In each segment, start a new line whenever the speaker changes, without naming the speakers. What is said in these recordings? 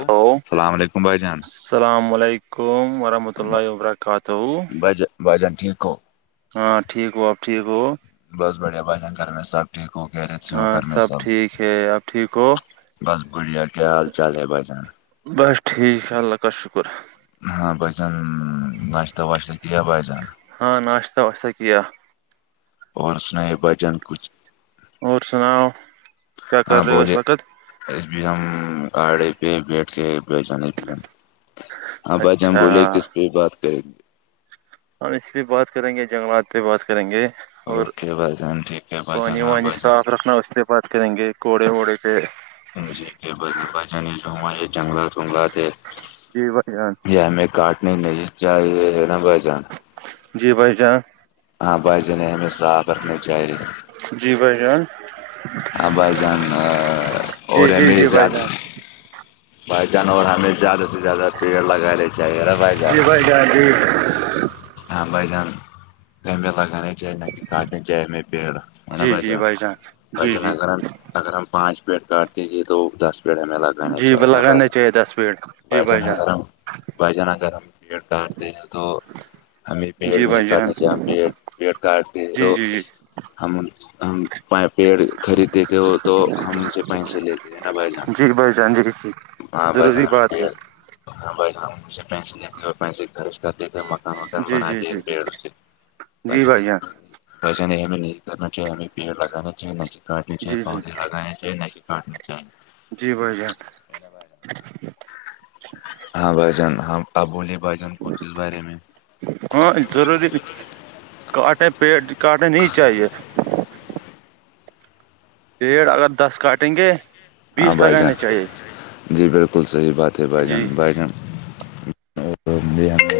hello
السلام علیکم بھائی جان
السلام علیکم ورحمۃ اللہ وبرکاتہ
ب جنٹ کو
ہاں ٹھیک ہو آب ٹھیک ہو
بس بڑھیا بھائی جان گھر میں سب ٹھیک ہو کہہ رہے تھ ہو
ہاں
گھر میں سب
ٹھیک ہے آپ ٹھیک ہو
بس بڑھیا کیا حال چال ہے بچان
بس ٹھیک شاء اللہ کاال شکر
ہاں ب ا اان ن نہشتہ واشتہ کی بان
ہاں ناشتہ واشتہ کیا
اور اسنیح بھجن کچھ
اور سناؤ کیا کر رہے اس وقت
ا بھی ہم گاڑی پہ بیٹھ کے بیچو نہیں ہاں ب ج ہم
اچھا
بولے کس پہ بات کریں گے
اور اس پہ بات کریں گے جنگلات پہ بات کریں گے اور
اوکے بھ جان ٹھیک ہے بھ جان
پانی
ہاں
وانی
بجان
صاف رکھنا اس پہ بات کریں گے کوڑے ووڑے پہ
ان جی کے بذیبہ جن جو یہ جنگلات ونگلات ہے
جی بھائی جان
یہیا ہمیں کاٹنے نہیں چاہیے نا بھ جان
جی بھائی جان
ہاں بھائی جانیں ہمیں سا آ کرنے چاہیے
جی بھائی جان
آ با جان
جی
اورورے
جی
میرے
جی بھائی
زد
جان
بائی جانور ہمیں زیادہ سے زیادہ پیڑ لگانے چاہیےا بائی
جی ب جاد
ہم بائی جان گغمبے لگان ا چائے ن کہہ کٹن چائے ہم بیڑ ہے نا
جی جی
بچان
بھائی جان جی
بچان
جی
اگر ہم اگر ہم پانچ پٹ کاٹ کے یہ دو دس پیڑ ہمیں لگانا
جی ب
چاہیے نا
لگانا
پہلے
چاہیے دس پیڑ جی بھائی جان
بھجنگررم بجنگررم پٹار دین تو ہمیں پیڑ
جی
نہیں
بھائی جان
کاٹنے چاہیے ہم پیڑ پیڑ کاٹتے ہیں تو
جی جی جی
ہم پیڑ خریدتے تھے وہ تو ہم سے پیسے لیتے ہیں نا بھائی
جی بھائی جان جی جی
ہاں بس
ضروری بات ہے
ہاں بھائی جان ان سے پیسے دیتے ہیں اور پیسے خرچ کرتے ہیں مکان وکان
جی جی
بناتے ہیں
جی جی
پیڑوں سے
جی بھائی جان
بھائی جان نہیں ہمیں نہیں کرنا چاہے ہمیں پیڑ لگانا چاہ ناے کاٹنے چاہیے
جی جی
پودے لگانیں چاہیے نا کہ کاٹنے چاہیے
جی بھائی جان
ہاں بھائی جان ہاں آپ بولیے بھائی جان کچھ اس بارے میں
ہاں ضروری کاٹے پیٹ کاٹے نہیں چاہیے پیڑ اگر دس کاٹیں گے
ہاں
بیس
بھائی جان
لگانے چاہیے
جی بالکل صحیح بات ہے بھائی جان
جی
بھائی جان اور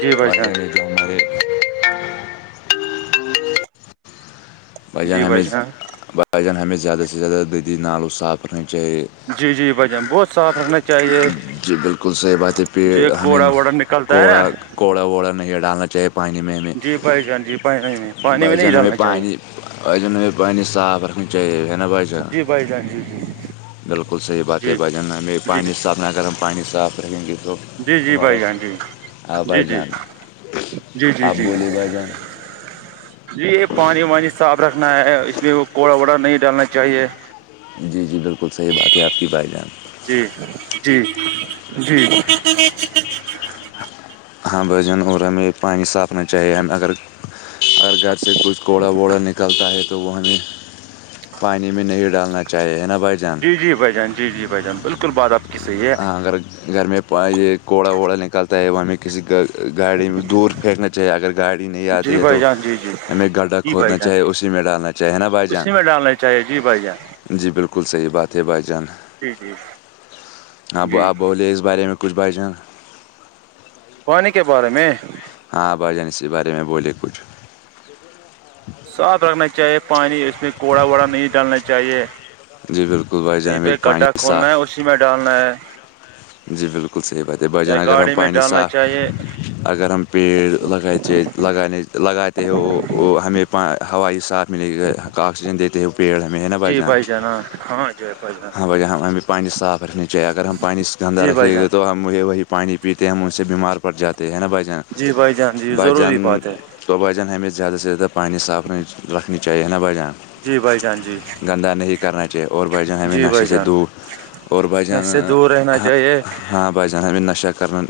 جی بھائی جان
بھائی جان ہمیں بھائی جان ہمیں زیادہ سے زیادہ ندی نالوں صاف رکھنی چاہیے
جی جی بھائی جان بہت صاف رکھنا چاہیے
جی بالکل صحیح بات ہے
یہ کوڑا وڑا نک نکلتا ہے نا
کڑا ووڑا نہیں ڈالنا چاہیے پانی میں ہمیں
جی بھائی جان جی پانی میں پانی میں
بھائی
نہیں
جان ہمیں
ڈالنا چاہیے
پانی بھائی جان ہمیں پانی صاف رکھنا چاہیے ہے نا بھائی جان
جی بھائی جان جی جی
اچھا بالکل صحیح بات ہے
جی
بھائی جان ہمیں
جی
پانی صاف اگر ہم پانی صاف رکھیں گے تو
جی جی
ہمارا
بھائی ہاں جی
ہاں
جی
بھائی جان
جی جی جی
آپ
جی
بولیے بھائی جان
جی یہ پانی وانی صاف رکھنا ہے اس میں وہ کوڑا ووڑا نہیں ڈالنا چاہیے
جی جی بالکل صحیح بات ہے آپ کی بھائی جان
جی جی جی
ہاں بھائی جان اور ہمیں پانی صاف رکھنے چاہیے اگر اگر گھر سے کچھ کوڑا ووڑا نکلتا ہے تو وہ ہمیں پانی میں نہیں ڈالنا چاہیے ہے نا بھائی جان
جی جی بھائی جان جی جی بھائی جان بالکل بات آپ کی صحیح
ہاں
ہے
اگر گھر میں یہ کوڑا ووڑا نکالتا ہے وہ ہمیں کسی گاڑی میں دور پھینکنا چاہیے اگر گاڑی نہیں آتی
جی
ہے
بھائی
تو
جان جی جی
ہمیں گڈھا
جی بھائی
کھودنا
جان
چاہے اسی میں ڈالنا چاہیے ہے نا بھائی جان
اچھا جی بھائی جان
جی بالکل صحیح بات ہے بھائی جان
جی جی
اب
جی
آپ بولے اس بارے میں کچھ بھائی جان
پانی کے بارے میں
ہاں بھائی جان اسی بارے میں بولے کچھ ہ
صاف رکھنا چاہیے پانی اس میں کوڑا وڑا نہیں ڈالنا چاہیے
جی بالکل بھائی جان
کہیں
ہمیں
پہ گڈھا
پانی
کھود نا ہے
صاف
اسی میں ڈالنا ہے
جی بالکل صحیح بات ہے بھائی
یا
جان اگر ہم
گاڑی میں
پانی
ڈالنا
صاف
چاہیے
اگر ہم پیڑ لگاتے تھے لگانے لگاتے ہو وہ ہمیں ہوائی ساف ملے گے آکسیجن دیتے وہ پیڑ ہمیں ہے نا بھائی
جی
جان
ہاں ہاں جی جان
ہاں بھائی ت ہمیں پانیس صاف رکھنا چاہے اگر ہم پانی گندا
جی بھائی
رکھے
جان
گے تو ہم وہ وہی پانی پیتے ہیں ہم ان سے بیمار پڑ جاتے ہیں ہے نا بھائی جان
جی بھائی جان جی
بھائی جان
ضروری بات ہے
تو بھائی جان ہمیں زیادہ سے زیادہ پانی صاف رکھنا چاہیے ہے نا بھائی جان
جی بھائی جان جی
گندا نہیں کرنا چاہیے اور بھائی جان ہمیں
جی
نشے
بھائی
سے
جان
دور اور بھائی
نش
جان
سے دور رہنا چاہیے
ہاں بھائی جان ہمیں نشہ کرنا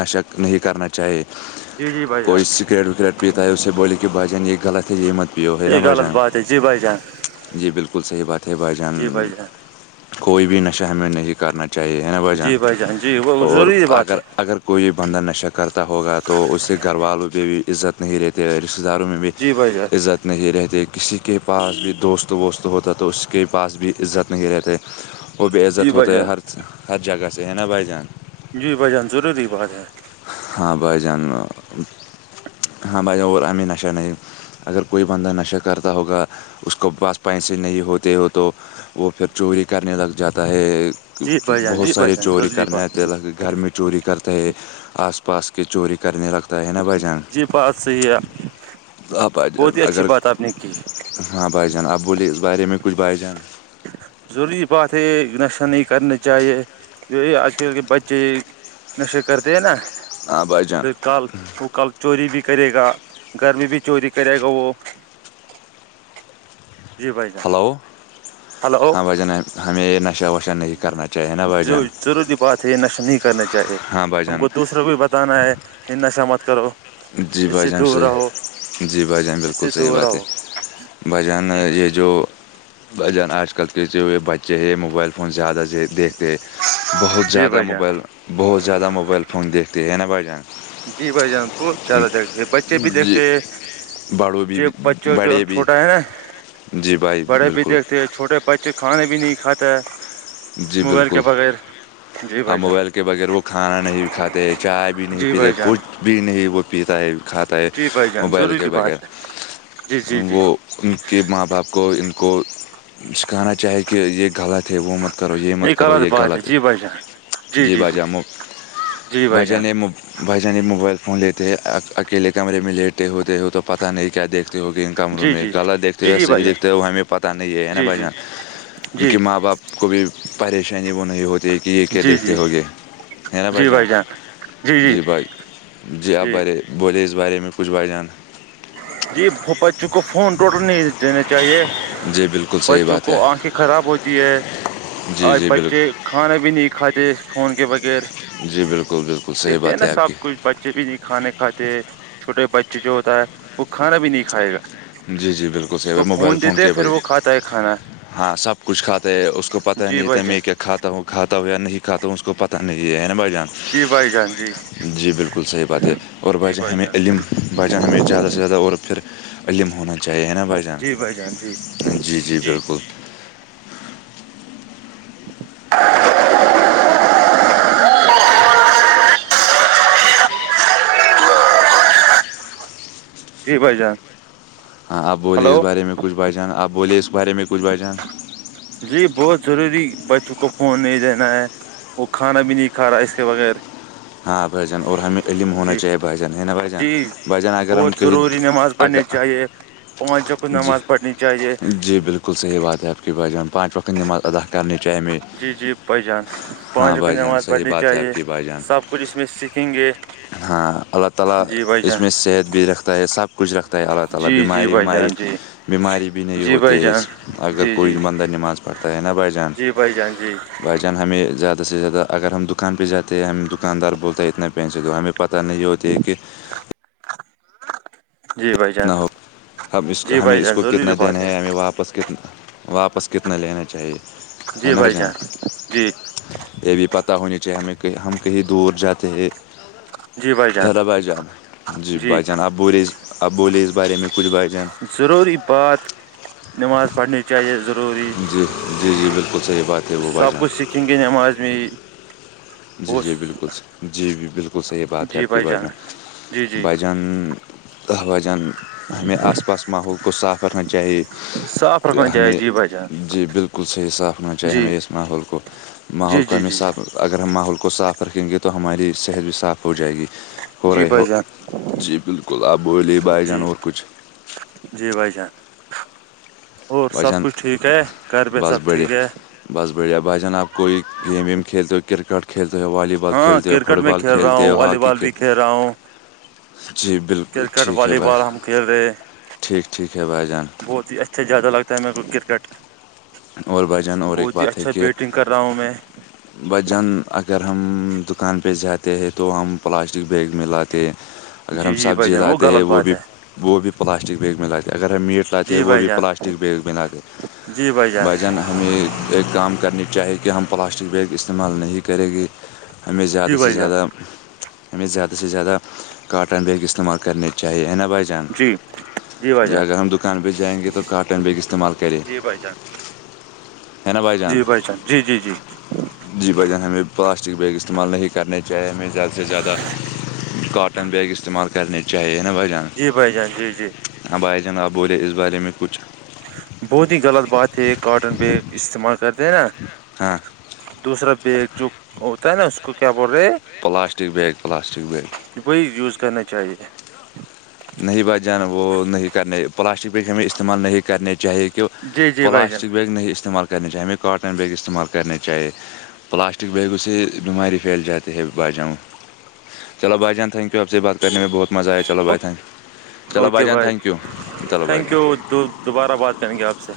نشہ نہیں کرنا چاہے
جی جی بھائی
کوئی
جان
سگریٹ وگریٹ پیتا ہے اسے بولے کہ بھائی جان یہ غلط ہے یہ مت پیو ہے نا
یہ
بھائی
غط
جان
بات ہے جی بھائی جان
جی بالکل صحیح بات ہے بھائی جان
جی بھائی جان
کوئی بھی نشہ ہم ہم نہیں کرنا چاہیے وجہن
جی بھائی جان جی وہ
اور
ضروری بات
اگر
ہے
اگر کوئی بندہ نشہ کرتا ہوگا تو اس سے گھر والوں پہ بھی عزت نہیں رہتے رشتتے داروں میں بھی
جی بھائی جان
عزت نہیں رہتے کسی کے پاس بھی دوست ووست ہوتا تو اس کے پاس بھی عزت نہیں رہتے وہ بے
جی
عزت
بھائی
ہوتا ہے
جان
ہر ہر جگہ سے ہے نا بھائی جان
جی بھ جان ضروری بات ہے [inaudible]
ہاں بھائی جاان ہاں بھائی جا اور امی نشا نہیں اگر کوئی بندہ نشہ کرتا ہوگا اس کو پاعس پیسے نہیں ہوتے ہو تو وہ پھر چوری کرنے لگ جاتا ہے
جی بھائی جان
بہت
جی بھائی
سارے
جان
چوری
ضروری
کرنے
بات
آتے
ہے
ل گھر میں [inaudible] چوری کرتا ہے آس پاس کے چوری کرنے لگتا ہے نا بھائی جان
جی بات صحیح ہے
ہاں بھائی جان
بہت ہی اچھی
اگر
بات آپ نے کی
ہاں بائی جان ابوللیے بارے میں کچھ بائی جان
ضروری بات ہے نشہ نہیں کرنا چاہیے کی اج کل کے بچے نشے کرتے ہیں نا
ہاں بائی جان
پھر کل وہ کل چوری بھی کرے گا گھر میں بھی چوری کرے گا وہ جی بھائی جان
ہلو
ہلو
ہاں بھجان ہمیں یہ نشہ وش
جو جروری بات [unintelligible] یہ نشہ نہیں کرنا چاہیے
ہاں بھائی
ہم
جان
کو دوسروں کو بھی بتانا ہے یہ نشہ مت کرو
جی
اس
بھائی
سے
جان
دور رہو
صحیح جی بھائی جان
اس
بالکل
سے
صحیح
دور
بات ہے
رہو
بھجن
جی بھائی
یہ جو بھجن آج کل کتے ہوئے بچے ہیں موبائل فون زیادہ دیکھتے بہت
جان جی
زیادہ
بھائی جان
موبائل بہت زیادہ موبائل فون دیکھتے ہے نا بھائی جان
جی بھائی جان بہت زیادہ جیکگتے ہیں بچے بھی دیکھتے
جی
ہیں
بڑوں بھی
ج بچوں جو
بڑے بھی
چھوٹا ہے نا [inaudible]
جی بھائی
بڑے بھی
بالکل
دیکھتے ہیں چھوٹے بچے کھانے بھی نہیں کھاتے ہے موبائل کے بغیر [inaudible]
ہ
بھائی جان
موبائل کے بغیر وہ کھانا نہیں کھاتے چائے بھی نہیں
جی
پیتے
بھائی جان
کچھ بھی نہیں وہ پیتا ہے کھاتا ہے
جی بھائی جان
موبائل کے
ضروری
بغیر
بات ہے جی جی جی
وہ ان کے ماں باپ کو ان کو [inaudible] سکھانا چاہے کہ یہ غلط ہے وہ مت کرو یہ مت کرو یہ
بات
غلط ہے
جی بھائی جان
جی باجا مفت
جی بھائی جان
بھجنم [inaudible] بھائی جان موبائل فون لیتے ہیں اکیلے کمرے میں لیٹے ہوتے ہو تو پتہ نہیں کیا دیکھتے ہوگے کمروں
جی
میں
جی
غط دیکھتے
جی
ہو
جی
صحیح
بھائی جان
دیکھتے ہو ہمیں پتا نہیں ہے نا
جی
بھ
جی
جان ان
جی
کے ماں باپ کو بھی پریشانی وہ نہیں ہوتی ہے کہ یہ کیا
جی
دیکھتے
جی
ہوگے ہے نا بھائی
جی
جہاں
جان
جی بھائی جی آپ بارے بولے اس بارے میں کچھ با جان
جی بچوں کو فون ٹوٹل نہیں دیا چاہیے
جی بالکل
[inaudible]
صحیح
بچوں
بات ہے
کو آنکھیں خراب ہوتی ہے
جی
آج
جی
بچے
بالکل
کھانا بھی نہیں کھاتے د فون کے بغیر
جی بالکل بالکل صحیح
دیکھے
بات
نا
ہے آپ
سب
کی
کچھ [inaudible] بچے بھی نہیں کھانے کھاتے چھوٹے بچے جو ہوتا ہے وہ کھانا بھی نہیں کھائے گا [inaudible]
جی جی بالکل
اس
صحیح
کو
بھ موبائل فون
دیتے
کے
پھر
بجے
وہ کھاتا ہے کھانا
ہاں سب کچھ کھاتے ہے اس کو پتہ ہی
جی
نہیں
بھائی
تھا
جان
میں کیا کھا ہوں کھاتا ہو یا نہیں کھاتا ہوں اس کو پتا نہیں ہے نا بھائی جان
جی بھائی جان جی
جی بالکل صحیح بات ہے اور بھ
جی
جان
بھائی
ہمیں علم بھ جان ہمیں زیادہ سے زیادہ اور پھر علم ہونا چاہیے نا بھائی جان جی جی بالکل
[inaudible] جی بھ جان [unintelligible]
ہاں ابولے اس
ہلو
بارے میں کچھ بچان ابولے اس بارے میں کچھ بچان
جی بہت ضروری بچوں کو فون نہیں دینا ہے وہ کھانا بھی نہیں کھا رہا اس کے بغیر
ہاں بھجان اور ہمیں علم ہونا
جی
چاہیے بھائیجان ہے نا بھجان
جی
بھائیجان اگر ہم
بہت
کہیں
ضروری نماز
اگر
پڑھنی چاہیے پانچ چکر نماز پڑھنی چاہیے
لحیح بات ہےپ کی بات پانچقت نماز ادا کرنی چاہ ہم
جی جی بھائی جان
ہاں
پانچوں کو
باائی جان
نماز
صحیح
پڑھنی
بات ہے آپ
چاہیے
کی باائی جان
سب کچھ اس میں سیکھیں گے
ہاں اللہ تعالی
جی بھائی
اس میں
جان
صحت بھی رکھتا ہے سب کچھ رکھتا ہے اللہ تالی
جی جی
بیماری
بھائی
وماری
جان جی
بیماری بھی نہیں
جی بھائی
ہوتے
جان
اس اگر
جی جی
کوئی بندہ نماز پڑھتا ہے نا بھائی جان
جی بھائی جان جی
بھائی ہمیں زیادہ سے زیادہ اگر ہم دکان پہ جاتے ہیں ہم دکاندار بولتا ہے اتنا پہنچے دو ہمیں پت نہیں ہوتی ہے کہ
جی بھائی جان
کتنا ہو
جی
ہمیں
بھائی
اس
جان
کو
ضروری
کتنا
بات
دینا ہے ہمیں واپس کتنا واپس کتنا لینا چاہیے
جی بھائی جان جی
یہ بھی پتا ہونا چاہیے ہمیں کہ ہم کہیں دور جاتے ہیں
جی بھائی جان
خر بھائی جان جی بھائی جان ابوری بولیز بارے میں کچھ باچان
ضروری بات نماز پڑھنے چاہیے ضروری
جی جی جی بالکل صحیح بات ہے وہ بھائی
سب
جان
کچھ سکھیں گندماازمی
جی جی بالکل جی جی بالکل صحیح بات ہے آپ کی بھائی جان
جی جی
بھائی جان دہ بجن ہمیں آس پاس ماحول کو صاف رکھنا چاہیے
صاف رکھنا چاہیے
ہمیں
جی بھائی جان
جی بالکل صحیح صاف ن چاہے ہم
جی
اس ماحول کو ماحول
جی جی
کوم
جی
حساب اگر ہم ماحول کو صاف رکھیں گے تو ہماری صحت بھی صاف ہو جائے گی ہو
جی
رہے ہو
بھائی جان
جی بالکل آپ بوولے بھائی جان
جی
اور کچھ
جی بھائی جان اور
بھائی
سب
جان
کچھ ٹھیک ہے گھر پہ
بس
سب
بڑھیا
ٹھیک ہے
بس بڑھیا بھائی جان آپ کوئی گیم ویم کھیلتے ہو کرکٹ کھیلتے ہو والی بال
ہاں
کھیلتے ہو فٹ
کرکٹ میں
بال
کھیل رہا
کھیلتے
ہوں
ہو
والی
ہاکی
بال
کھیل
بھی رہا ہوں
جی بالکل
کرکٹ
ٹھیک ہے
والی
بھائی
بال ہم کھیل رہے
ٹھیک ٹھیک ہے بھائی جان
بہت ہی اچھا زیادہ لگتا ہے میرے کو کرکٹ
اور بھائی
بہت ہی اچھا بیٹنگ کر رہا ہوں میں
[inaudible] ب جان اگر ہم دکان پہ جاتے ہیں تو ہم پلاسٹک بیگ میں لاتے ہیں اگر ہم
جی جی بھائی
سبزی
جان
لاتے ہیں
غلط
وہ
بات
بھی
ہے
وہ بھی پلاسٹک بیگ میں لاتے ہیں اگر ہم میٹ لاتے ہیں
جی
وہ
بھائی
بھی
جان
پلاسٹک بیگ میں لاتے ہیں
جی بھائی
بھا جان ہمیں ایک کام کرنی چاہیے کہ ہم پلاسٹک بیگ استعمال نہیں کریں گے ہمیں زیادہ
جی
سے
بھائی جان
زیادہ ہم زیادہ سے زیادہ کااٹن بیگ استعمال کرنے چاہیے نا با کاٹن
جی جی بھائی
ج
جان
اگر ہم دکان پہ جائیں گے تو کاٹن بھی استعمال کرے
پ
ہے نا بھائی جان
جی جی جی
جی بھائی جان ہمیں پلاسٹک بیگ استعمال نہیں کرنے چاہی ہمیں زیادہ سے زیادہ کاٹن بیگ استعمال کرنے چاہیے نا بھائی جان
جی بھائی جان جی جی
آبائ جنگ آ بولے اس بارے میں کچھ
بہت ہی غلط بات ہے یہ کاٹن بیگ استعمال کرتے ہیں نا
ہاں
دوسرا بیگ جو ہوتا ہے نا اس کو کیا بول رہے
پلاسٹک بیگ پلاسٹک بیگ
وہی یوز کرنا چاہیے
نہیں بچ جانا وہ نہیں کرنے پلاسٹک پہ ہمیں استعمال نہیں کرنے چاہیے کہ
جی جی بھائی جان
پلاسٹک بیگ نہیں استعمال کرنے چاہیے ہمیں کااٹن بیگ استعمال کرنے چاہیے پلاسٹک بیگوں سے بیماری پھیل جاتی ہے با جؤں چلو بائی جان تھین یو آپ سے بات کرنے میں بہت مزہ آیا چلو بھائی تھین
اوکے بھائی
چلو
تھینک
بھائی جان
یو دوبارہ بات کریں گے آپ سے